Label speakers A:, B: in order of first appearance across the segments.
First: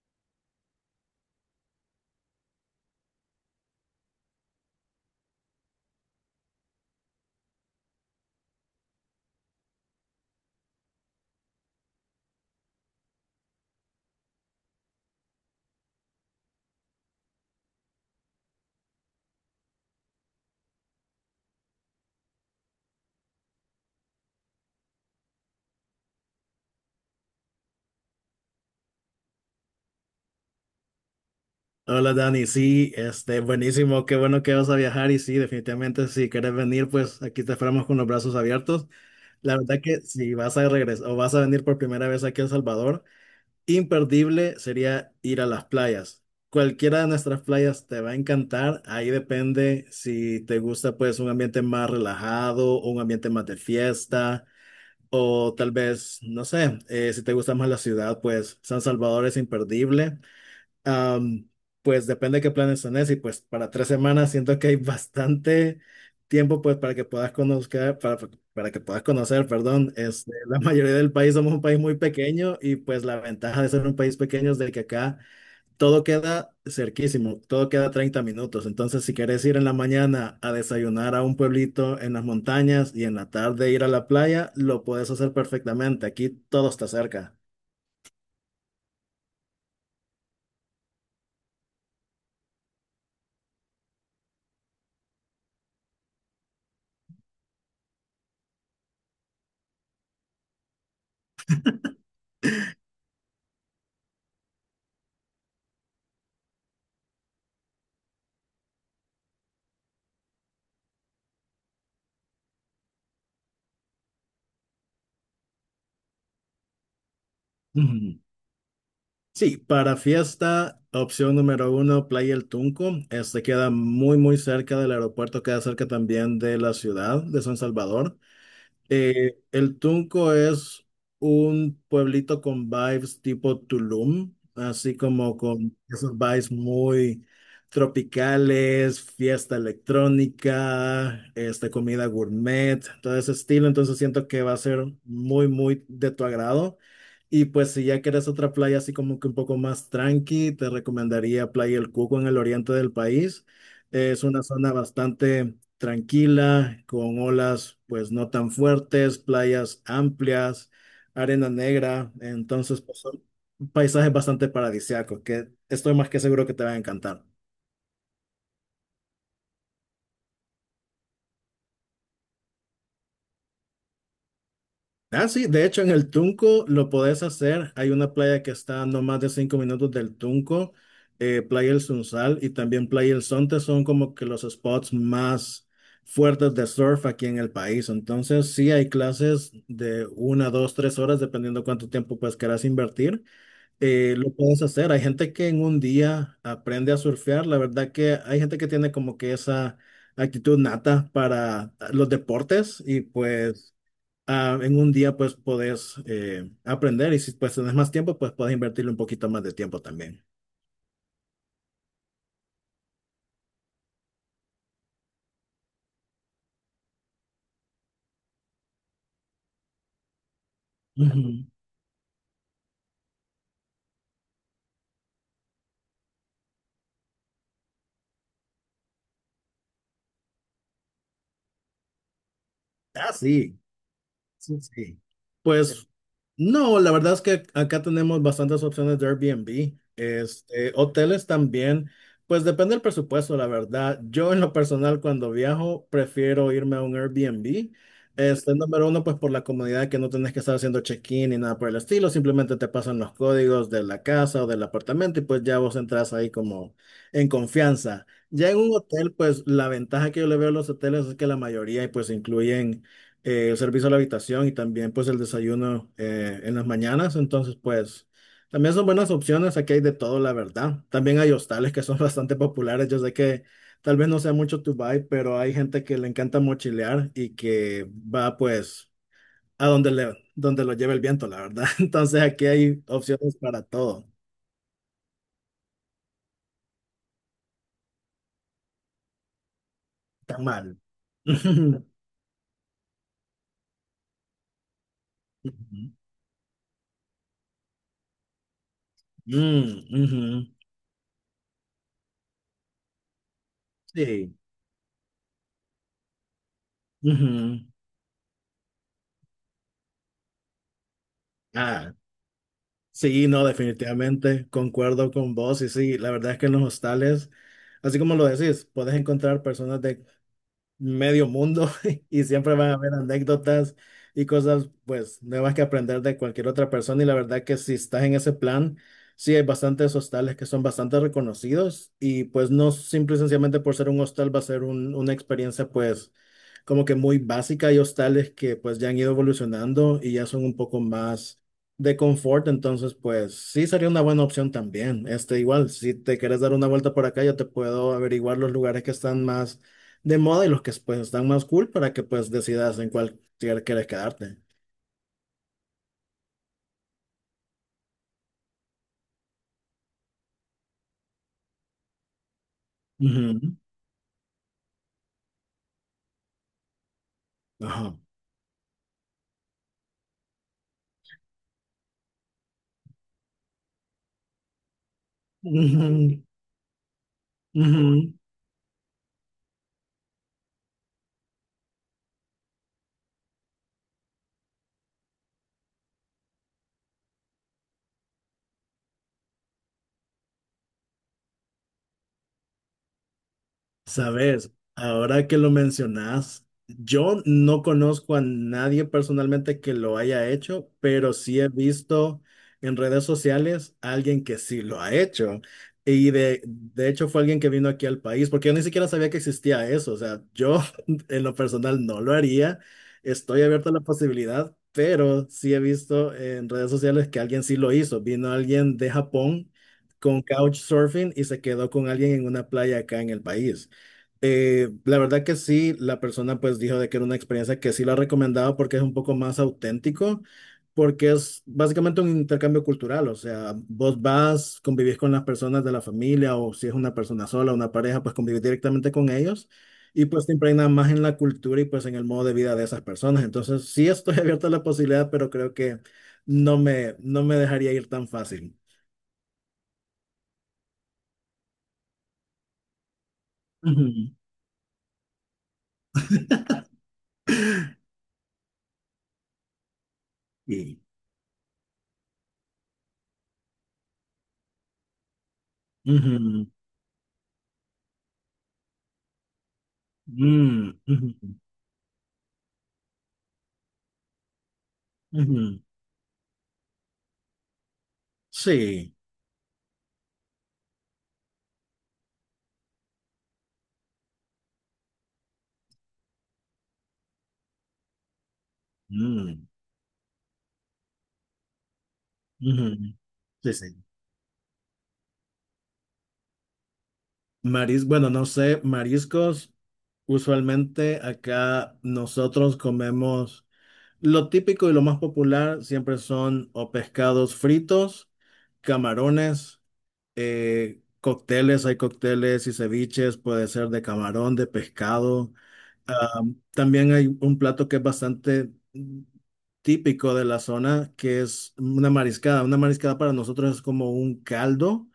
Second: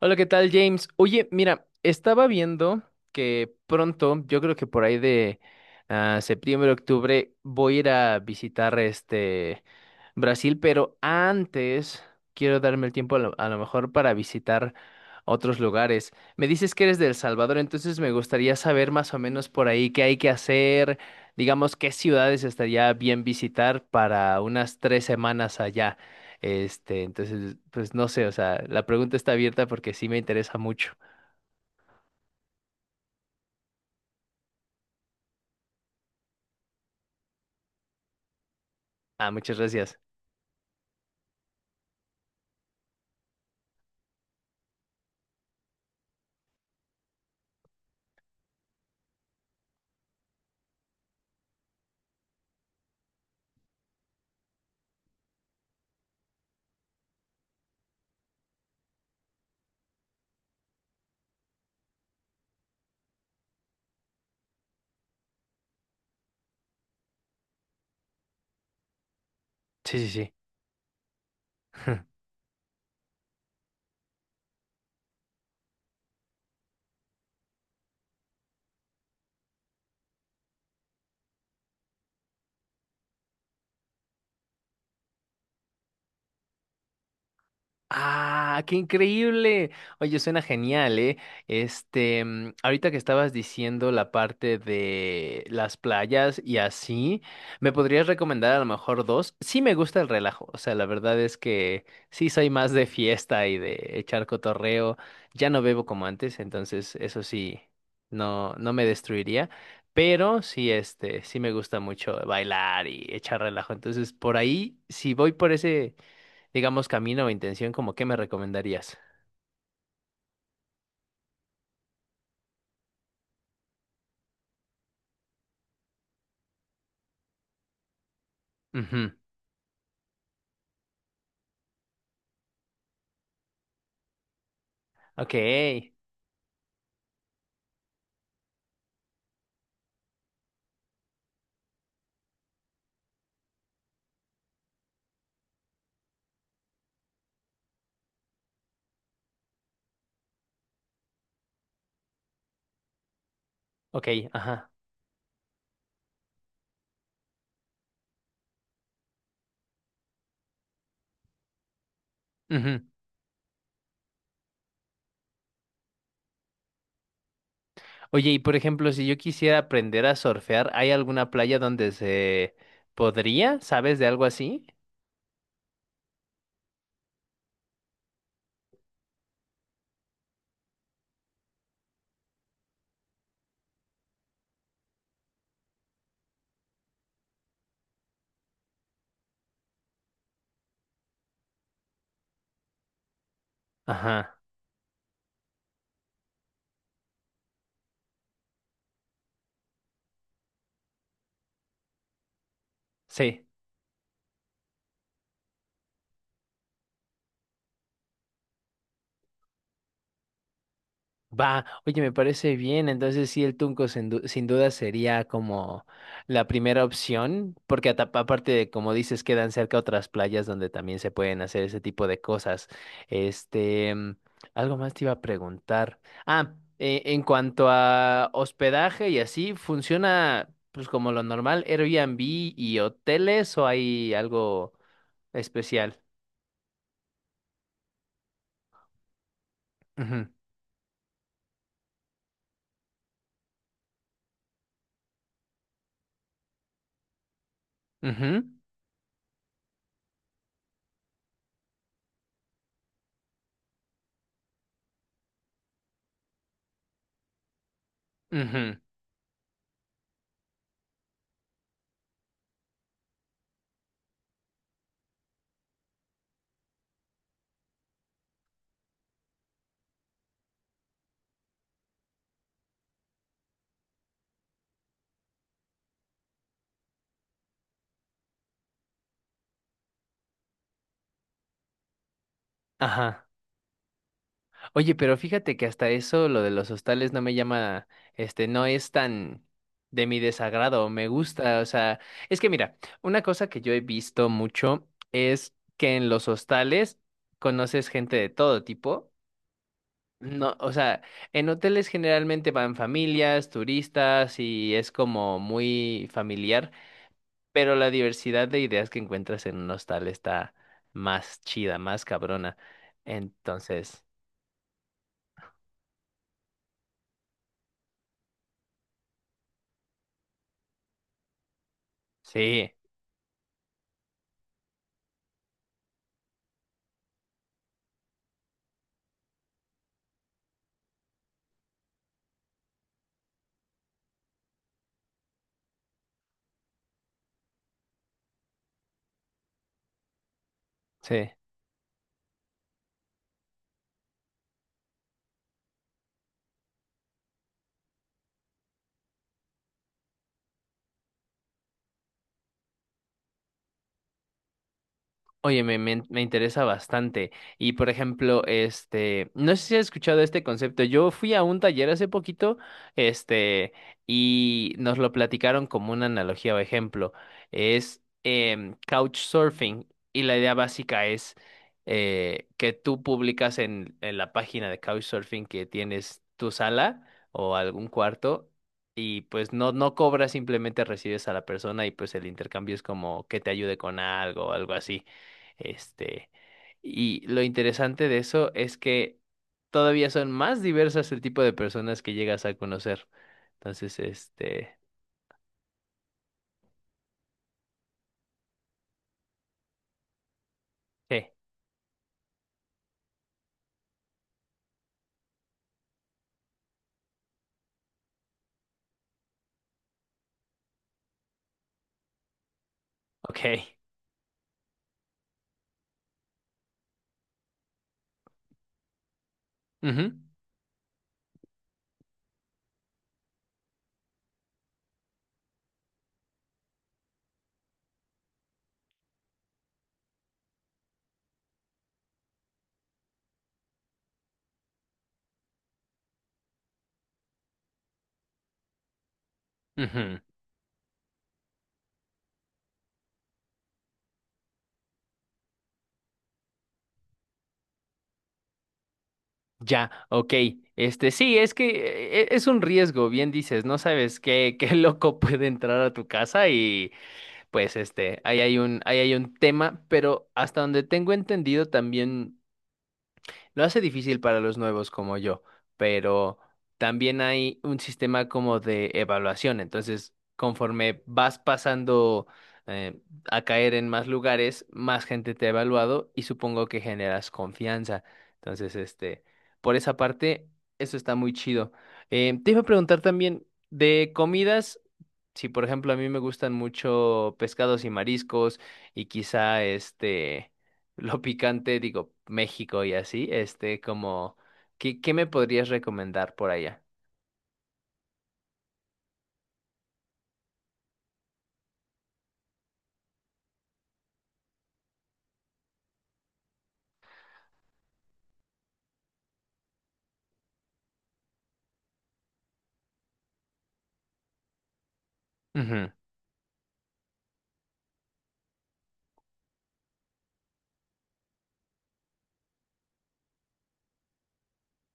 A: Hola, ¿qué tal, James? Oye, mira, estaba viendo que pronto, yo creo que por ahí de septiembre, octubre, voy a ir a visitar Brasil, pero antes quiero darme el tiempo a lo mejor para visitar otros lugares. Me dices que eres de El Salvador, entonces me gustaría saber más o menos por ahí qué hay que hacer, digamos, qué ciudades estaría bien visitar para unas 3 semanas allá. Entonces, pues no sé, o sea, la pregunta está abierta porque sí me interesa mucho.
B: Hola Dani, sí, buenísimo, qué bueno que vas a viajar y sí, definitivamente si quieres venir, pues aquí te esperamos con los brazos abiertos.
A: Ah,
B: La
A: muchas
B: verdad
A: gracias.
B: que si vas a regresar o vas a venir por primera vez aquí a El Salvador, imperdible sería ir a las playas. Cualquiera de nuestras playas te va a encantar, ahí depende si te gusta pues un ambiente más relajado, o un ambiente más de fiesta o tal vez, no sé, si te gusta más la ciudad, pues San Salvador es imperdible. Am, pues depende de qué planes tenés y pues para 3 semanas siento que hay bastante tiempo pues para que puedas conocer, para que puedas conocer, perdón,
A: Sí, sí, sí.
B: la mayoría del país somos un país muy pequeño y pues la ventaja de ser un país pequeño es de que acá todo queda cerquísimo, todo queda 30 minutos, entonces si querés ir en la mañana a desayunar a un pueblito en las montañas y en la tarde ir a la playa, lo puedes hacer perfectamente, aquí todo está cerca.
A: Ah, qué increíble. Oye, suena genial, ¿eh? Ahorita que estabas diciendo la parte de las playas y así, ¿me podrías recomendar a lo mejor dos? Sí me gusta el relajo, o sea, la verdad es que sí soy más de fiesta y de echar cotorreo. Ya no bebo como antes, entonces eso sí, no me destruiría. Pero sí, sí me gusta mucho bailar y echar relajo. Entonces, por ahí, si voy por ese digamos, camino o intención, como qué me
B: Ujú.
A: recomendarías.
B: Sí, para fiesta, opción número 1, Playa El Tunco. Este queda muy, muy cerca del aeropuerto, queda cerca también de la ciudad de San Salvador.
A: Ujú.
B: El Tunco es un pueblito con vibes tipo Tulum, así
A: Ok,
B: como con esos vibes muy tropicales, fiesta electrónica, comida gourmet, todo ese estilo. Entonces siento que va a ser muy, muy de tu agrado. Y pues si ya quieres otra playa así como que un poco más tranqui, te recomendaría Playa El Cuco en el oriente del país.
A: ok,
B: Es una
A: ajá.
B: zona bastante tranquila, con olas pues no tan fuertes, playas amplias, arena negra,
A: Ujú.
B: entonces pues, son paisajes bastante paradisíacos que estoy más que seguro que te va a encantar.
A: Oye, y por ejemplo, si yo quisiera aprender a surfear, ¿hay alguna playa donde se podría? ¿Sabes de algo así?
B: Ah, sí, de hecho en el Tunco lo podés hacer, hay una playa que está a no más de 5 minutos del Tunco, Playa El Sunsal y también Playa El Sonte son como que los spots más fuertes de surf aquí en el país. Entonces, sí hay clases de 1, 2, 3 horas, dependiendo cuánto tiempo pues querás invertir. Lo
A: Ajá,
B: puedes hacer. Hay gente que en un día aprende a surfear. La verdad que hay gente que tiene como que esa actitud nata para los deportes y
A: sí.
B: pues ah, en un día pues podés aprender y si pues tenés más tiempo pues podés invertirle un poquito más de tiempo también.
A: Va, oye, me parece bien. Entonces, sí, el Tunco sin duda sería como la primera opción, porque aparte de, como dices, quedan cerca otras playas donde también se pueden
B: Ujú.
A: hacer ese tipo de cosas. Este, mm, Algo más te iba a preguntar. En cuanto a hospedaje y así, ¿funciona pues como lo normal, Airbnb y
B: Ah,
A: hoteles
B: sí,
A: o hay
B: sí,
A: algo
B: sí. Pues
A: especial?
B: No, la verdad es que acá tenemos bastantes opciones de Airbnb.
A: Ujú,
B: Hoteles también, pues depende del presupuesto, la verdad. Yo en lo personal cuando viajo prefiero irme a un Airbnb.
A: ujú,
B: Número 1, pues por la comodidad que no tenés que estar haciendo check-in ni nada por el estilo, simplemente te pasan los códigos de la casa o del apartamento y pues ya vos entras ahí como en confianza. Ya en un
A: ujú,
B: hotel, pues la ventaja que yo le veo a los hoteles es que la mayoría pues incluyen el servicio a la habitación y también pues el desayuno en las mañanas. Entonces pues también son buenas opciones, aquí hay de todo, la verdad. También hay hostales que son bastante populares, yo sé que tal vez no sea mucho tu vibe, pero hay gente que le encanta mochilear y que va pues a donde lo lleve el viento, la verdad. Entonces aquí hay
A: ajá.
B: opciones para todo,
A: Oye, pero fíjate que hasta eso, lo de los hostales no me llama, no es tan de mi
B: tan mal.
A: desagrado, me gusta, o
B: Ujú,
A: sea, es que mira, una cosa que yo he visto mucho es
B: ujú,
A: que en los hostales conoces gente de todo tipo.
B: ujú,
A: No, o sea, en hoteles generalmente van familias,
B: sí.
A: turistas y es como muy familiar,
B: Ujú.
A: pero la diversidad de ideas que encuentras en un hostal está más chida,
B: Ah.
A: más cabrona.
B: Sí, no,
A: Entonces,
B: definitivamente, concuerdo con vos y sí, la verdad es que en los hostales, así como lo decís, puedes encontrar personas de medio mundo y siempre van
A: sí,
B: a haber anécdotas y cosas pues nuevas que aprender de cualquier otra persona y la verdad que si estás en ese plan, sí hay bastantes hostales que son bastante reconocidos y pues no simple y sencillamente por ser un hostal va a ser una experiencia pues como que muy básica. Hay hostales que pues ya han ido evolucionando y ya son un poco
A: sí.
B: más de confort, entonces pues sí sería una buena opción también. Igual, si te quieres dar una vuelta por acá, yo te puedo averiguar los lugares que están más de moda y los que pues están más cool para que pues decidas en cuál quieres quedarte.
A: Oye, me interesa bastante. Y por ejemplo, no sé si has escuchado este concepto. Yo fui a un taller hace poquito,
B: Ujú,
A: este, y nos lo platicaron como una analogía o ejemplo.
B: ajá.
A: Es couchsurfing. Y la idea básica es que tú publicas en la página de couchsurfing que tienes
B: Ujú,
A: tu sala o algún
B: ujú.
A: cuarto. Y pues no cobras, simplemente recibes a la persona y pues el intercambio es como que te ayude con algo o algo así. Este, y lo interesante de eso es que todavía son más diversas el tipo de personas que llegas a conocer. Entonces,
B: Sabes, ahora que lo mencionas, yo no conozco a nadie personalmente que lo haya hecho, pero
A: eh,
B: sí he visto en redes sociales a alguien que sí lo ha hecho. Y de hecho fue alguien que vino aquí al país, porque yo ni siquiera sabía que existía eso. O sea, yo en lo personal no lo haría. Estoy abierto
A: ok.
B: a la posibilidad, pero sí he visto en redes sociales que alguien sí lo hizo. Vino alguien de Japón
A: Ujú,
B: con couchsurfing y se quedó con alguien en una playa acá en el país. La verdad que sí, la persona pues dijo de que era una experiencia que sí la recomendaba porque es un poco más auténtico, porque es básicamente un intercambio cultural, o sea, vos vas, convivís con las personas de la familia o si es una persona sola, una pareja, pues convivís directamente con ellos y
A: ujú.
B: pues te impregnas más en la cultura y pues en el modo de vida de esas personas. Entonces sí estoy abierto a la posibilidad, pero creo que no me dejaría ir tan fácil.
A: Ya, ok. Sí, es que es un riesgo, bien dices, no
B: Ujú,
A: sabes qué, qué loco puede entrar a tu casa y pues ahí hay un tema, pero hasta
B: sí.
A: donde tengo entendido también lo hace difícil para los nuevos como yo, pero
B: Ujú,
A: también hay un sistema como de evaluación. Entonces,
B: mm,
A: conforme
B: ujú,
A: vas pasando eh, a caer en más lugares, más gente te ha
B: ujú.
A: evaluado y supongo que generas confianza. Entonces,
B: Sí.
A: por esa parte, eso está muy chido. Te iba a preguntar también de comidas. Sí, por ejemplo, a mí me gustan mucho pescados y mariscos y
B: Mm,
A: quizá lo picante, digo,
B: ujú.
A: México y así,
B: Sí, sí.
A: este como ¿qué, qué me podrías recomendar por allá?
B: Bueno, no sé, mariscos, usualmente acá nosotros comemos lo típico y lo más popular siempre son o pescados fritos, camarones. Cócteles, hay cócteles y ceviches, puede ser de camarón, de pescado.
A: Ujú,
B: Ah, también hay un plato que es bastante típico de la zona, que es una mariscada. Una mariscada para nosotros es como un caldo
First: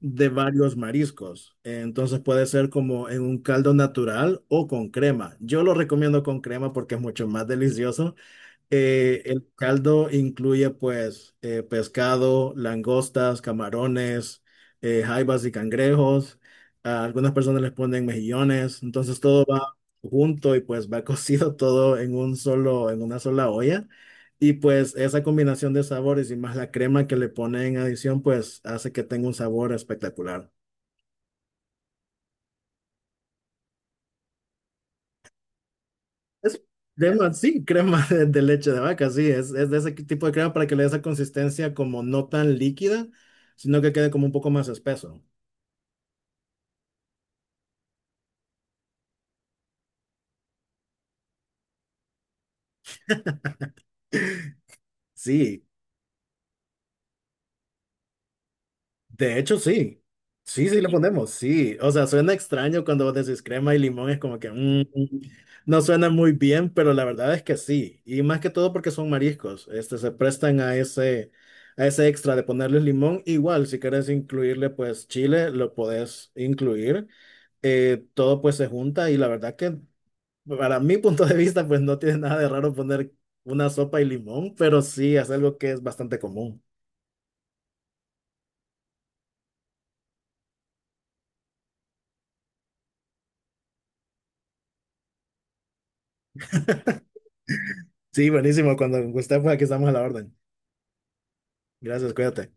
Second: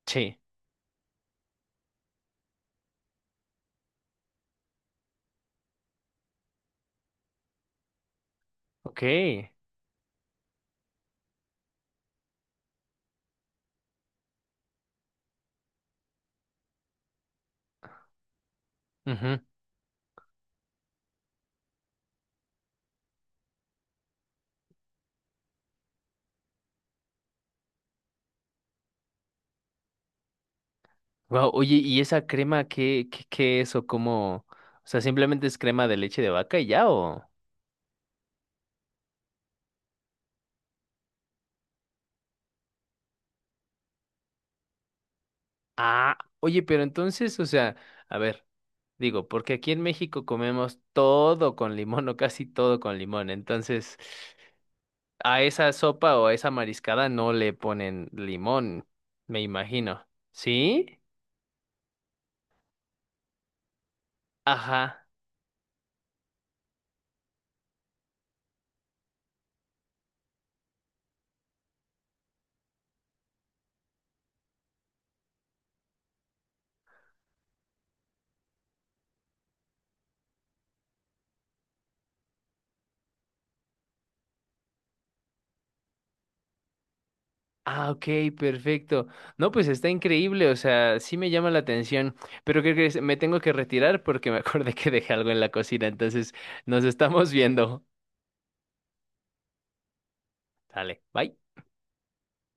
B: de
A: sí,
B: varios mariscos. Entonces puede ser como en un caldo natural o con crema. Yo lo recomiendo con crema porque es mucho más delicioso. El
A: ok.
B: caldo incluye pues pescado, langostas, camarones, jaibas y cangrejos. A algunas personas les ponen mejillones, entonces todo va junto y pues va cocido todo en en una sola olla. Y pues esa combinación de sabores y más la crema que le ponen en adición pues hace que tenga un sabor espectacular.
A: Wow, oye, ¿y esa crema qué es o cómo? O sea, simplemente es crema de leche de vaca
B: Es
A: y ya o
B: crema, sí, crema de leche de vaca, sí, es de ese tipo de crema para que le dé esa consistencia como no tan líquida, sino que quede como un poco más espeso.
A: ah, oye, pero entonces, o sea, a ver, digo, porque aquí en México comemos todo con limón o casi todo con limón, entonces a
B: Sí,
A: esa sopa o a esa mariscada no le ponen limón,
B: de
A: me
B: hecho sí,
A: imagino.
B: sí, sí le
A: ¿Sí?
B: ponemos, sí, o sea, suena extraño cuando vos decís crema y limón, es como que
A: Ajá.
B: no suena muy bien, pero la verdad es que sí, y más que todo porque son mariscos, este, se prestan a ese, extra de ponerles limón, igual si querés incluirle pues chile, lo podés incluir. Todo pues se junta y la verdad que para mi punto de vista pues no tiene nada de raro poner una sopa y limón, pero sí es algo que es bastante común.
A: Ah, ok, perfecto. No, pues está increíble, o sea, sí me llama la atención, pero creo que me tengo que retirar porque me acordé que dejé algo en la cocina, entonces nos estamos viendo.
B: Sí, buenísimo, cuando usted pues aquí estamos a la orden.
A: Dale, bye.
B: Gracias, cuídate.